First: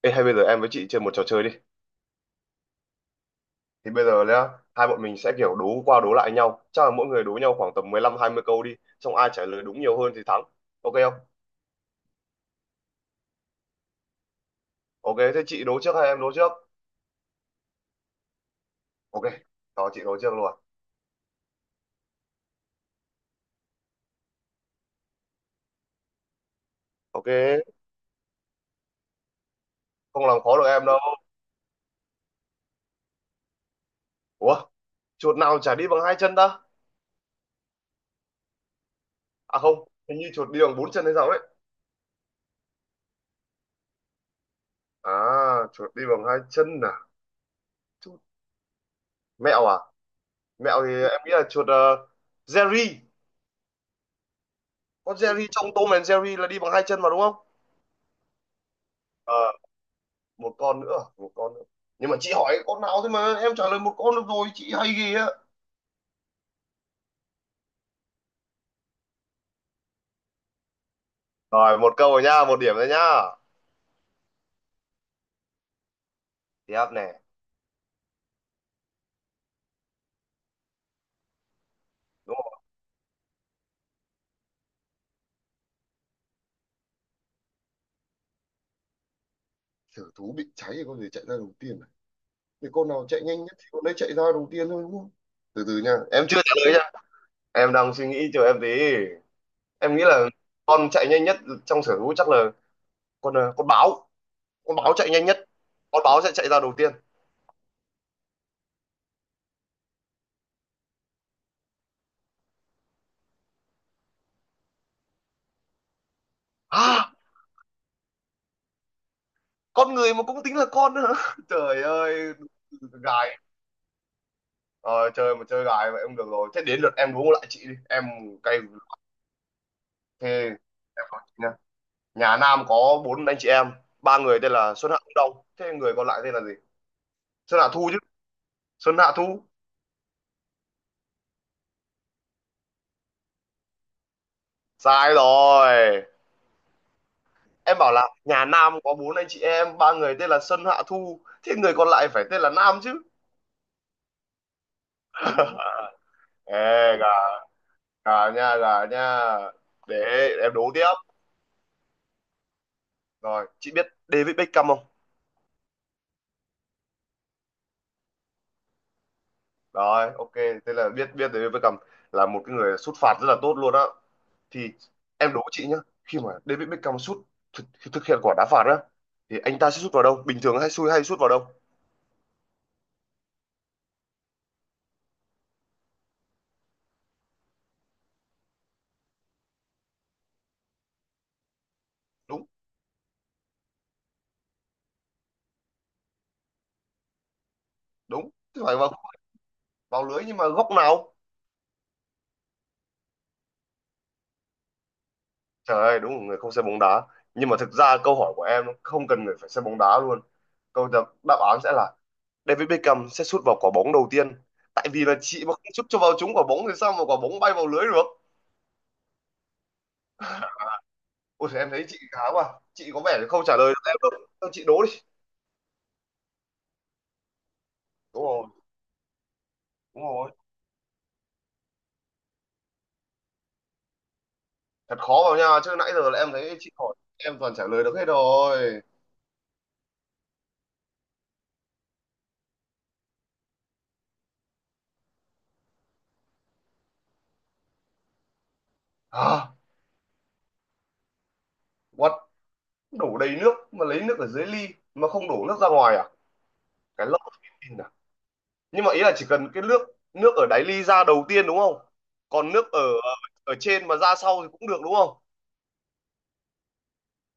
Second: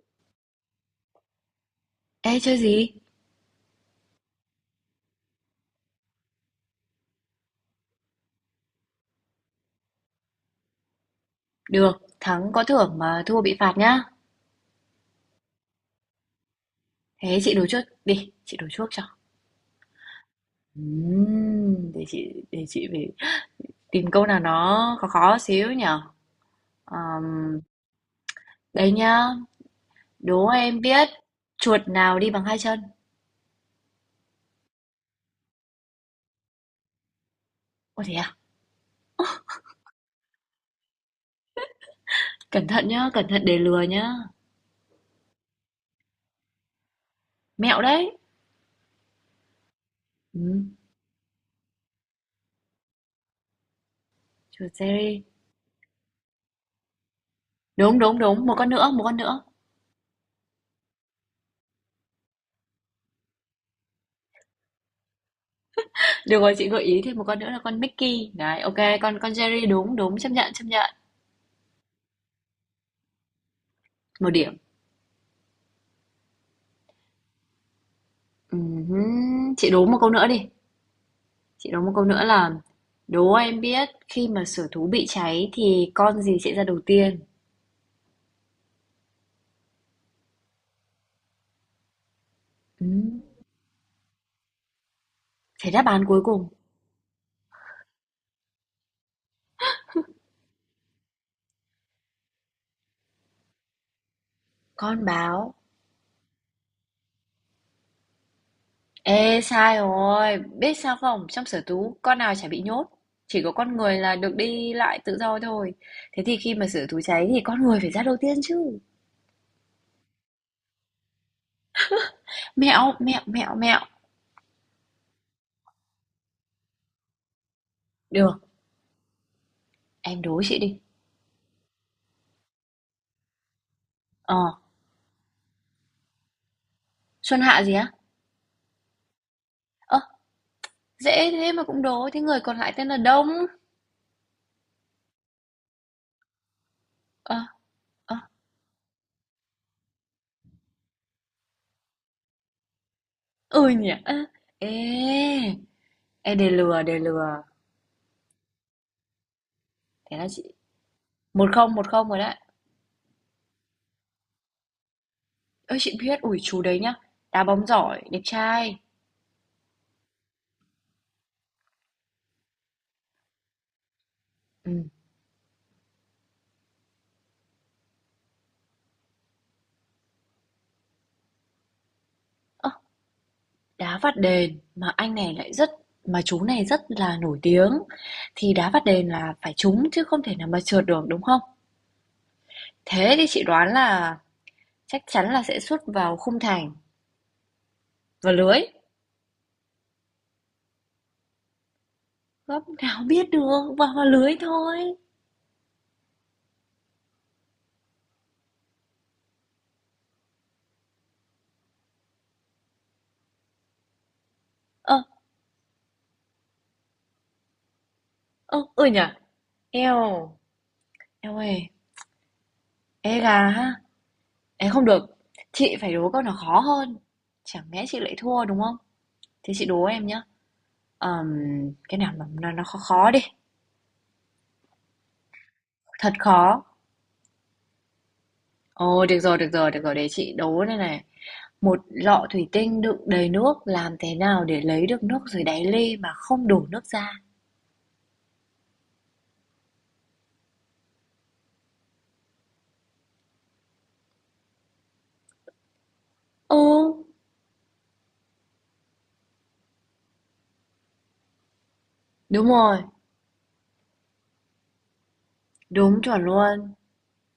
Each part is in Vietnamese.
Ê, hay bây giờ em với chị chơi một trò chơi đi. Ê chơi gì? Thì bây giờ nhá, hai bọn mình sẽ kiểu đố qua đố lại nhau. Chắc là mỗi người đố nhau khoảng tầm 15 20 câu đi, xong ai trả lời đúng nhiều hơn thì thắng. Ok không? Được, thắng có thưởng mà thua bị phạt nhá. Ok, thế chị đố trước hay em đố trước? Thế chị đố trước đi, chị đố trước cho. Ok, đó chị đố trước luôn. Để chị phải tìm câu nào nó khó khó xíu nhở. Ok, Ờm, đây nhá, không làm đố khó được em em đâu. biết chuột nào đi bằng hai chân. Ủa, chuột nào chả đi bằng hai chân ta? Ôi thế à? À không, hình như chuột đi bằng bốn chân hay sao ấy. Cẩn thận nhá, cẩn thận để lừa nhá. À, chuột đi bằng hai chân à? Mẹo đấy. Chuột... Mẹo à? Ừm, Mẹo thì em nghĩ là chuột Jerry. chuột Con Jerry. Jerry trong Tom and Jerry là đi bằng hai chân mà đúng không? Đúng đúng đúng, một con nữa, một con nữa. Ờ, một con nữa à? Một con nữa, nhưng mà chị hỏi con nào thế mà em trả lời một con được rồi, chị hay ghê á. Được rồi, chị gợi ý thêm một con nữa là con Mickey. Đấy, ok, con Jerry đúng đúng chấp nhận chấp nhận. Rồi một câu rồi nhá, một điểm rồi nha, Một điểm. tiếp này, Ừm Chị đố một câu nữa đi. Chị đố một câu nữa đúng là không? đố em biết khi mà sở thú bị cháy thì con gì sẽ ra đầu tiên? Thử thú bị cháy thì con gì chạy ra đầu tiên này, thì con nào Ừm, chạy nhanh nhất thì con đấy chạy ra đầu tiên thôi đúng không? Từ Thế từ đáp nha, án cuối em chưa cùng, trả lời nha, em đang suy nghĩ, chờ em tí. Em nghĩ là con chạy nhanh nhất trong sở thú chắc là con con báo, con báo con chạy nhanh nhất, báo. con báo sẽ chạy ra đầu tiên. Ê, sai rồi. Biết sao không? Trong sở thú con nào chả bị nhốt. Chỉ có con người là được đi lại tự do thôi. Thế thì khi mà sở thú À, cháy thì con người phải ra đầu tiên chứ. con người mà cũng tính là con nữa hả? Trời ơi, Mẹo, mẹo, gài. mẹo, mẹo. Ờ, chơi mà chơi gái vậy không được rồi, thế đến lượt em đố lại chị đi em. Được, Cay. em Thế đố chị đi. em nói chị nha, nhà Nam có bốn anh chị em, ba người Ờ, tên là Xuân Hạ Thu Đông, thế người còn lại tên là gì? Xuân Xuân Hạ Hạ gì Thu á? chứ. Xuân Hạ Thu. Ơ, dễ thế mà cũng đố. Thế người còn lại tên là Đông. Sai rồi, Ờ, em bảo là ờ. nhà Nam có bốn anh chị em, ba người tên là Xuân Hạ Thu, thế người còn lại phải tên là Nam chứ. Ừ nhỉ. Ơ, ê, ê đề Ê lừa, đề gà, lừa. gà nha, gà nha, để Thế là chị em đố tiếp. Một không rồi đấy. Rồi chị biết David Beckham không? Ơi chị biết ủi chú đấy nhá. Đá bóng giỏi, đẹp trai. Rồi, ok, thế là biết, biết David Beckham là một cái người sút phạt rất là tốt luôn á, thì Ừ. em đố chị nhá, khi mà David Beckham sút thực, thực hiện quả đá phạt á thì anh ta sẽ sút vào đâu, bình thường hay xui hay sút vào đâu? Ơ, đá phạt đền mà anh này lại rất mà chú này rất là nổi tiếng thì đá phạt đền là phải trúng chứ không thể nào mà trượt được đúng không? Đúng. Thế thì chị đoán là chắc chắn là sẽ sút vào khung thành Đúng. và lưới. Thế phải vào, vào lưới nhưng mà góc nào. Góc nào biết được, vào vào lưới thôi. Trời ơi, đúng là người không xem bóng đá, nhưng mà thực ra câu hỏi của em nó không cần người phải xem bóng đá luôn. Đáp án sẽ là David Beckham sẽ sút vào quả bóng đầu tiên, tại Ờ, vì là chị mà không sút cho vào trúng quả bóng thì sao mà quả bóng bay vào lưới được. ờ, ừ nhỉ. Eo, eo Ôi ơi, em thấy chị khá quá, chị có ê vẻ gà không trả ha. lời được em đâu. Thôi chị Ê, đố không đi. được, chị phải đố câu nào khó hơn. Chẳng lẽ chị lại Đúng thua rồi. đúng không? Thế chị đố Đúng em nhá. rồi, Ờm, cái nào mà nó khó khó đi, thật khó vào nha chứ nãy giờ thật là em thấy khó. chị hỏi em toàn trả lời được hết rồi. Ồ, được rồi, được rồi, được rồi, để chị đố đây này. Một lọ thủy tinh đựng đầy nước, làm thế nào để lấy được nước dưới đáy ly mà không đổ nước ra? À, what, đổ đầy nước mà lấy nước ở dưới ly mà không đổ nước ra ngoài à? Ừ, Cái lốc thông tin à? Nhưng mà ý là chỉ cần cái nước, nước ở đáy ly ra đầu tiên đúng không, đúng còn nước rồi, ở ở trên mà ra sau thì cũng được đúng không? đúng chuẩn luôn.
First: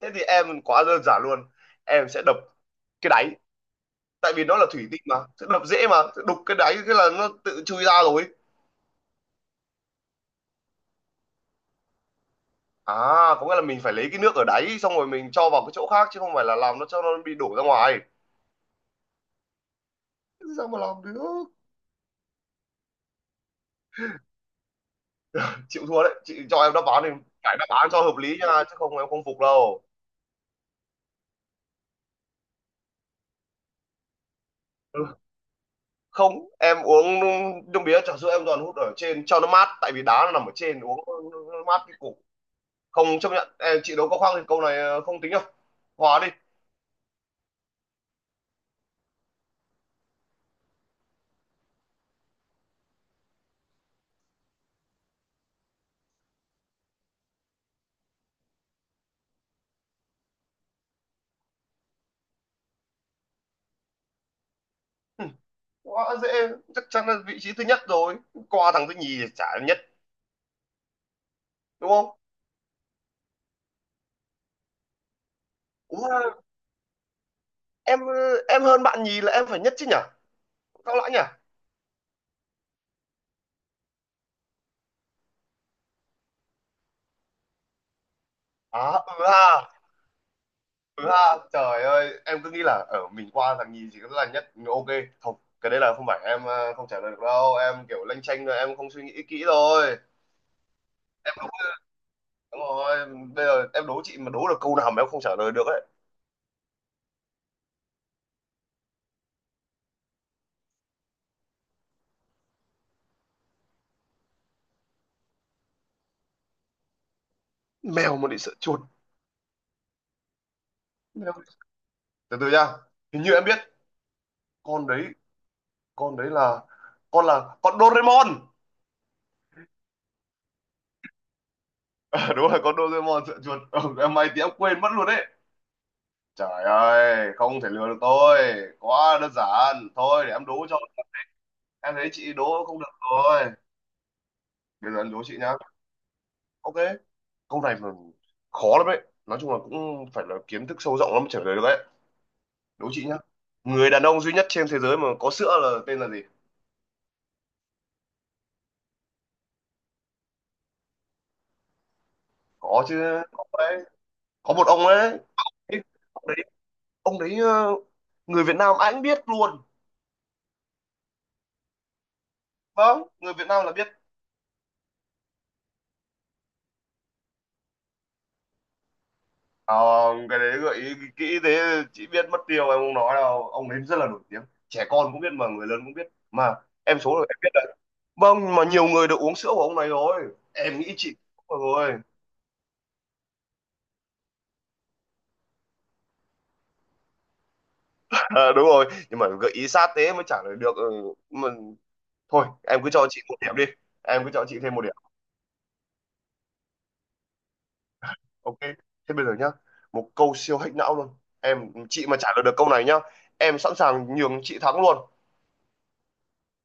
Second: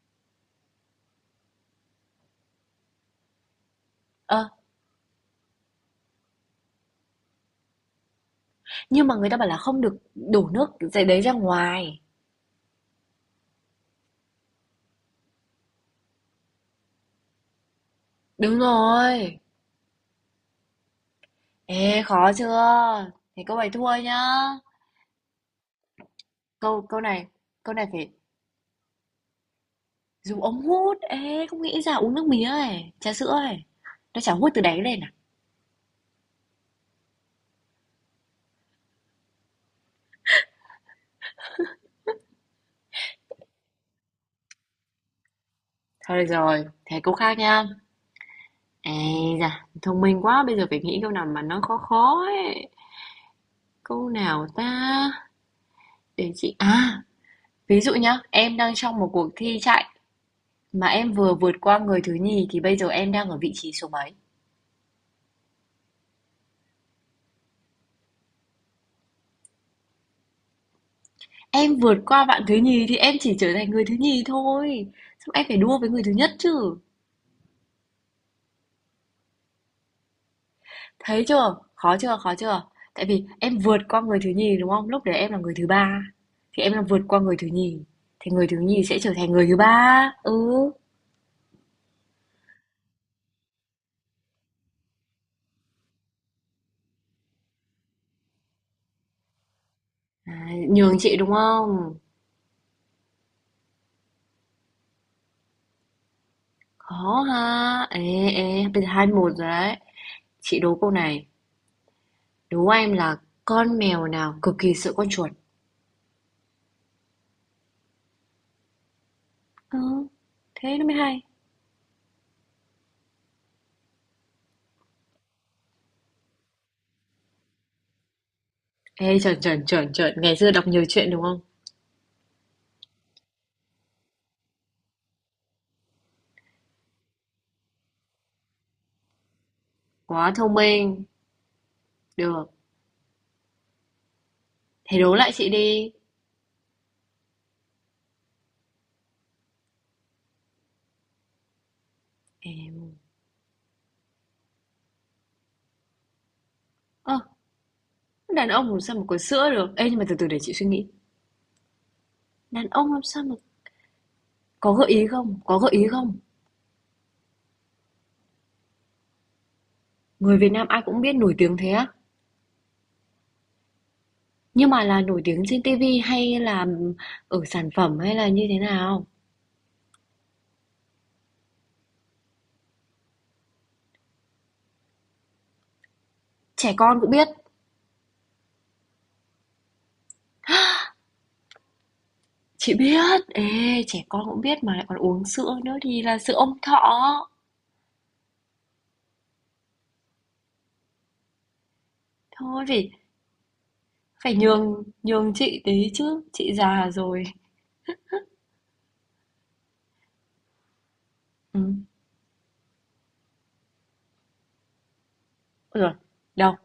Thế thì em quá đơn giản luôn, em sẽ đập cái đáy, tại Ơ, vì nó là thủy tinh mà sẽ đập dễ mà, sẽ đục cái đáy cái là nó tự chui ra rồi. nhưng mà người ta bảo là không được đổ nước dưới đấy ra ngoài. À, có nghĩa là mình phải lấy cái nước ở đáy xong rồi mình cho vào cái chỗ khác chứ không phải là làm nó cho nó bị đổ ra ngoài. Đúng rồi. Sao mà làm được. Ê, khó chưa? Thế cô ấy thua nhá. Chịu thua đấy, chị cho em đáp Câu án thì phải đáp câu này án cho phải hợp lý nha chứ không em không phục đâu. dùng ống hút. Ê, không nghĩ ra uống nước mía ấy, trà sữa ấy. Nó chả hút từ đáy lên Ừ. à? Không, em uống nước mía trà sữa em toàn hút ở trên cho nó mát tại vì đá nó nằm ở trên, uống nó mát cái cục. Không chấp nhận, em chị đấu có khoang thì câu này không tính đâu, hòa Thôi đi. rồi, thế câu khác nha. Ê da, thông minh quá, bây giờ phải nghĩ câu nào mà nó khó khó ấy. Câu nào ta? Để chị. À, ví dụ nhá, em đang trong một cuộc thi chạy mà em vừa vượt qua người thứ nhì thì bây giờ em đang ở vị trí số mấy? Ừ, quá dễ, chắc chắn là vị trí thứ nhất rồi, qua thằng thứ nhì thì chả nhất, Em đúng vượt không? qua bạn thứ nhì thì em chỉ trở thành người thứ nhì thôi. Xong em phải đua với người thứ Ủa, nhất chứ. em ờ, em hơn bạn nhì là em phải nhất chứ nhỉ, sao lại nhỉ. Thấy chưa? Khó chưa? Khó chưa? Tại vì em vượt qua người thứ nhì đúng không? Lúc đấy em là người thứ ba thì em là vượt qua người thứ nhì thì người thứ À nhì sẽ trở ừ thành ha. người thứ ba. Ừ. Ừ ha, trời ơi, em cứ nghĩ là ở mình qua thằng nhì chỉ có là nhất. Ok. Không, cái đấy là không phải em không trả lời được đâu, em kiểu lanh chanh rồi em không suy nghĩ kỹ rồi. À, nhường chị đúng không? Đúng rồi, bây giờ em đố chị mà đố được câu nào mà em không trả lời được ấy. Khó ha. Ê ê, bây giờ hai một rồi đấy. Chị đố câu này. Đố em là con mèo nào cực kỳ sợ con chuột? Mèo mà bị sợ chuột. Ừ, thế nó mới hay. Mèo. Từ từ nha. Hình như em biết con đấy, con đấy là con Doraemon. Ê chuẩn chuẩn chuẩn chuẩn, ngày xưa đọc nhiều chuyện đúng không? Đúng rồi, con Doraemon sợ chuột. Ừ, em may thì em quên mất luôn đấy. Trời ơi, không thể lừa được tôi. Quá đơn giản. Thôi Quá để em thông đố cho. minh. Em thấy chị Được. đố không được rồi. Đấy Thế là đố đố lại chị chị nhá. đi. Ok, câu này mà khó lắm đấy. Nói chung là cũng phải là kiến thức sâu rộng lắm mới trả lời được đấy. Đố Em chị nhá. Người đàn ông duy nhất trên thế giới mà có sữa là tên là gì? Ơ, đàn ông làm sao mà có sữa được? Ê, nhưng mà từ từ để chị suy nghĩ. Đàn Có ông làm sao chứ, mà có đấy. Có một có ông gợi ý ấy. không? Có gợi Ê, ý không? ông đấy, ông đấy, người Việt Nam anh biết luôn. Người Việt Nam ai cũng biết nổi tiếng thế á. Vâng, người Việt Nam là biết. Nhưng mà là nổi tiếng trên TV hay là ở sản phẩm hay là như thế nào? Không, cái đấy gợi ý kỹ thế chị biết mất tiêu em không nói đâu. Ông ấy rất là nổi tiếng. Trẻ con cũng biết mà người lớn cũng biết. Mà Trẻ em con cũng số rồi biết. em biết đấy. Vâng, mà nhiều người được uống sữa của ông này rồi. Em nghĩ chị cũng rồi. Chị biết. Ê, trẻ con cũng biết mà lại còn uống sữa nữa thì là sữa Ông Thọ. Ờ, đúng rồi nhưng mà gợi ý sát thế mới trả lời được, ừ, mà thôi Thôi em cứ phải cho chị một điểm đi, em cứ phải cho chị thêm một nhường điểm. nhường chị tí chứ. Chị già rồi. Ok, thế bây giờ nhá, một câu siêu hack não luôn, Ừ. em chị mà trả lời được câu này nhá, em sẵn sàng nhường chị thắng luôn. Rồi. Đâu?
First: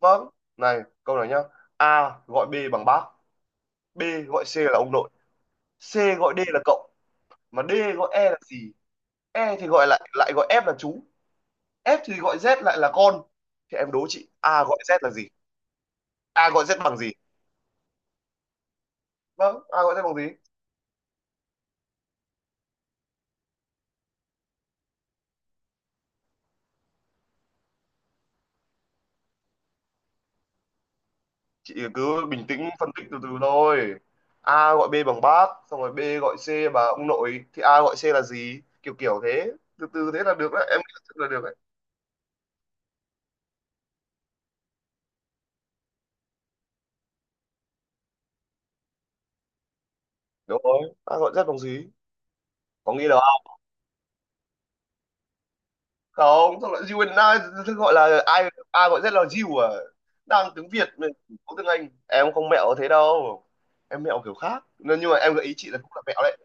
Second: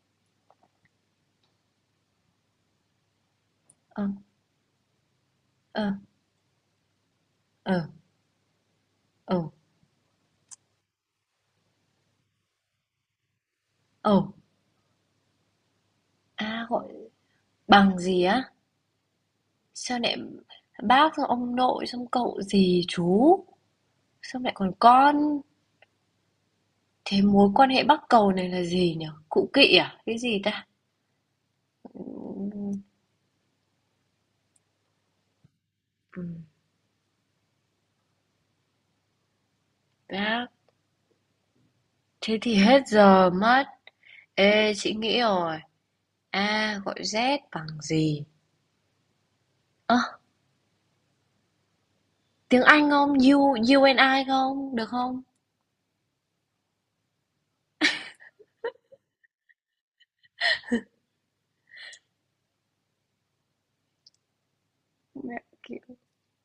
Vâng, này câu này nhá, A gọi B bằng bác, B Ờ. gọi C là ông nội, Ờ. C gọi D là cậu, mà D Ờ. gọi E là gì, Ờ. E thì gọi lại lại gọi F là chú, F thì gọi Z lại là con, thì em đố Ờ. chị A gọi Z là gì, A gọi À Z gọi bằng gì, bằng gì á? vâng A gọi Sao Z bằng lại gì. bác, xong ông nội, xong cậu dì chú, xong lại còn con. Thế mối quan hệ bắc cầu này là gì nhỉ? Cụ kỵ à? Cái gì ta? Chị cứ bình Ừm, tĩnh phân tích từ từ thôi. A gọi B bằng bác xong rồi B gọi C bằng ông nội thì A gọi C là gì, kiểu kiểu thế, từ từ thế là bác. được đấy, em nghĩ là rất là được đấy. Thế thì hết giờ mất. Ê, chị nghĩ rồi. A gọi Z bằng gì? Ơ, à, Đúng rồi, A gọi Z bằng gì, tiếng Anh có nghĩ không? được không? U and I không? Được không? Không, xong lại you and I, thế gọi là ai, A gọi Z là you à? Đang tiếng Việt mà, có tiếng Anh em không mẹo thế đâu, em mẹo kiểu khác nên nhưng mà em Mẹ, gợi ý chị là cũng là mẹo đấy.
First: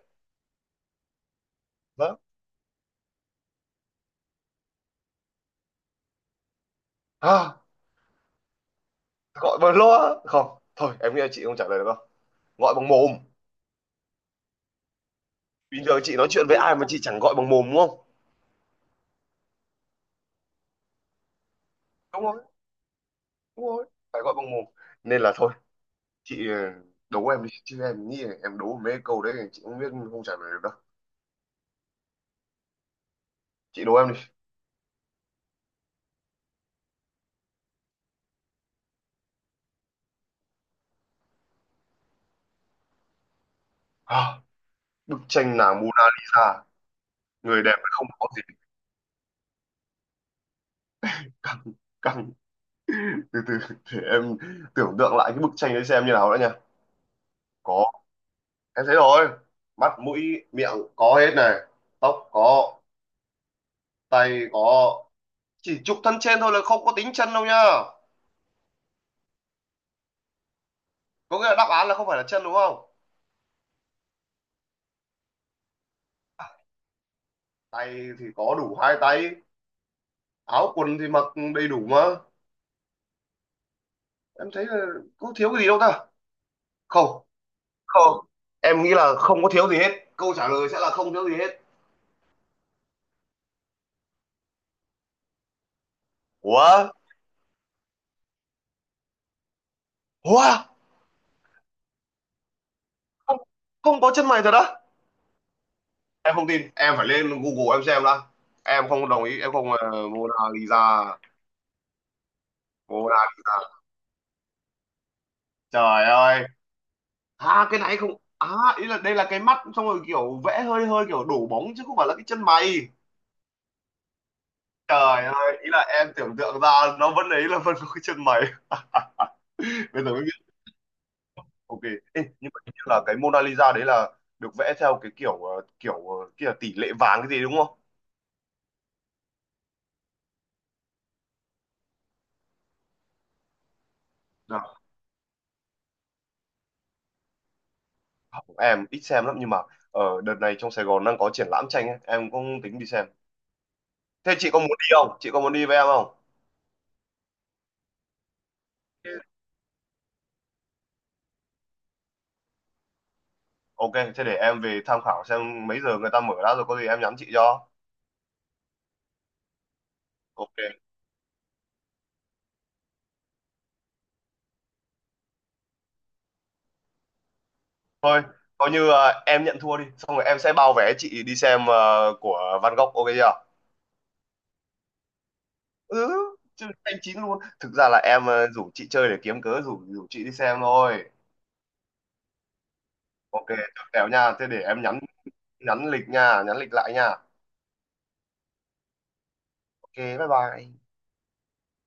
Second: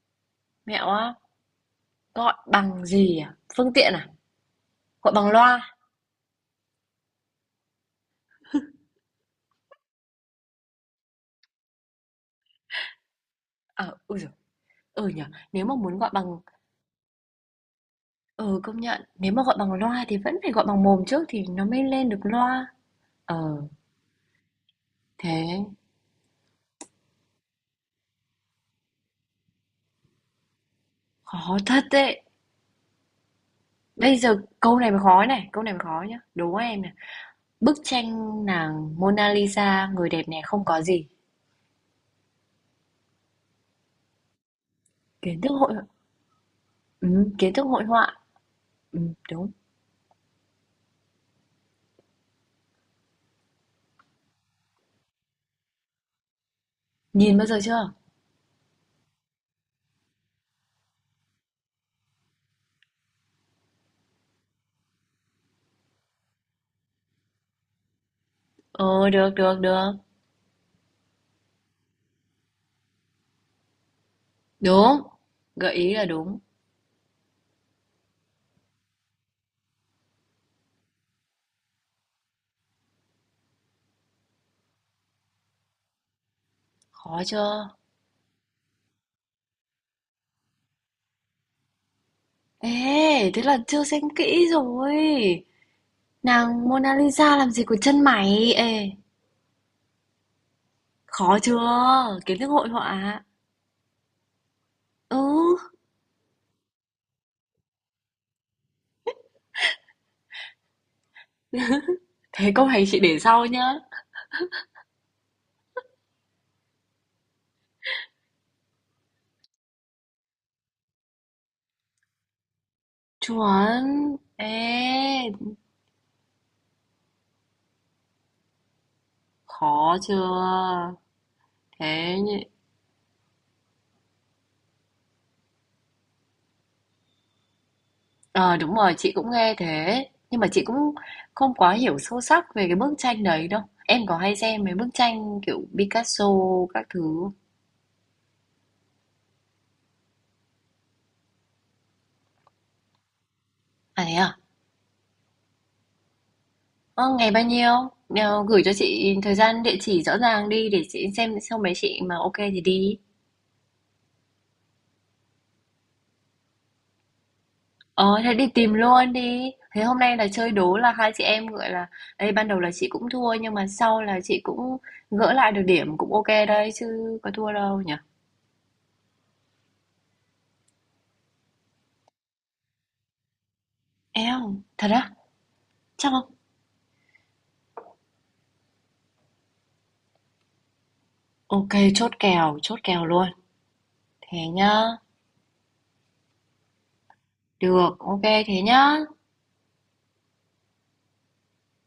mẹo á. Vâng, Gọi bằng gì à? Phương tiện à? Gọi bằng loa? à, gọi bằng loa không, thôi em nghĩ là chị không trả lời được đâu, gọi bằng mồm. Ờ, à, ui giời, ừ nhỉ. Nếu mà Bình muốn thường gọi chị nói bằng. chuyện với ai mà chị chẳng gọi bằng mồm đúng không. Ừ, công nhận. Nếu mà gọi bằng loa thì vẫn phải gọi bằng mồm trước thì nó mới lên được Đúng rồi, loa. Ờ, đúng rồi, phải gọi bằng mồm, nên là thôi thế chị đố em đi chứ em nghĩ là em đố mấy câu đấy chị không biết, không trả lời được đâu. khó thật đấy. Chị đố em Bây đi. giờ câu này mới khó này, câu này mới khó nhá. Đố em này. Bức tranh nàng Mona Lisa, người đẹp này không có gì. À, bức Kiến thức tranh hội nàng Mona Lisa, ừ, kiến người thức đẹp hội mà không họa. có gì. Ừ, đúng. Căng. Căng. Từ từ, để em tưởng tượng lại cái bức tranh đấy xem như nào đã nha. Nhìn bao giờ Có, chưa? em thấy rồi, mắt mũi miệng có hết này, tóc có, tay có, chỉ chụp thân trên thôi là không có tính chân đâu nhá. Ờ, được, được, được. Có nghĩa là đáp án là không phải là chân đúng không. Đúng. Gợi ý là đúng. Tay thì có đủ hai tay, áo quần thì mặc đầy đủ mà, em thấy là có thiếu cái gì đâu ta. Không, Khó chưa? không, em nghĩ là không có thiếu gì hết, câu trả lời sẽ là không thiếu gì hết. Ê, thế là chưa xem kỹ rồi. Nàng Ủa. Mona Lisa làm gì có chân mày? Ê. Ủa. Khó chưa? Kiến thức hội họa à? Không, không có chân mày thật á? Ừ, Em không tin, em phải lên Google em xem đã, em không đồng ý, em không Mona Lisa. thế câu này chị Mona để sau Lisa, nhá. trời ơi, à cái này không, à, ý là đây là cái mắt xong rồi kiểu vẽ hơi hơi kiểu đổ bóng chứ không phải là cái chân mày. Chuẩn. Trời Ê, ơi, ý là em tưởng tượng ra nó vẫn ấy là vẫn có cái chân mày. khó Bây giờ mới chưa? biết. Ok. Thế Ê, nhỉ? nhưng mà hình như là cái Mona Lisa đấy là được vẽ theo cái kiểu kiểu kia là tỷ lệ vàng cái gì đúng không. Ờ đúng rồi, chị cũng nghe thế. Nhưng mà chị cũng không quá hiểu sâu sắc về cái bức tranh đấy đâu. Em có hay xem mấy Dạ. bức tranh kiểu Picasso các thứ không? Không, em ít xem lắm nhưng mà ở đợt này trong Sài Gòn đang có triển lãm tranh ấy, em cũng tính đi xem. À thế Thế à? chị có muốn đi không, chị có muốn đi với em không? Ờ, ngày bao nhiêu? Ờ, gửi cho chị Ừ. thời gian địa chỉ rõ ràng đi để chị xem xong mấy chị mà ok thì đi. Ok, thế để em về tham khảo xem mấy giờ người ta mở ra rồi có gì em nhắn chị cho. Ờ, thế đi tìm luôn đi. Thế hôm nay là chơi Ok, đố là hai chị em gọi là đây ban đầu là chị cũng thua nhưng mà sau là chị cũng gỡ lại được điểm cũng ok đấy chứ có thua đâu nhỉ? thôi coi như em nhận thua đi xong rồi em sẽ bao vé chị đi xem của Van Gogh, ok chưa? Eo, thật á? Chắc Ừ, không? chứ anh chín luôn, thực ra là em rủ chị chơi để kiếm cớ rủ rủ chị đi xem thôi. Ok, chốt kèo luôn. Ok, chốt kèo nha, Thế thế để em nhá. nhắn, nhắn lịch nha nhắn lịch lại nha. Được, ok thế nhá. Ok bye bye.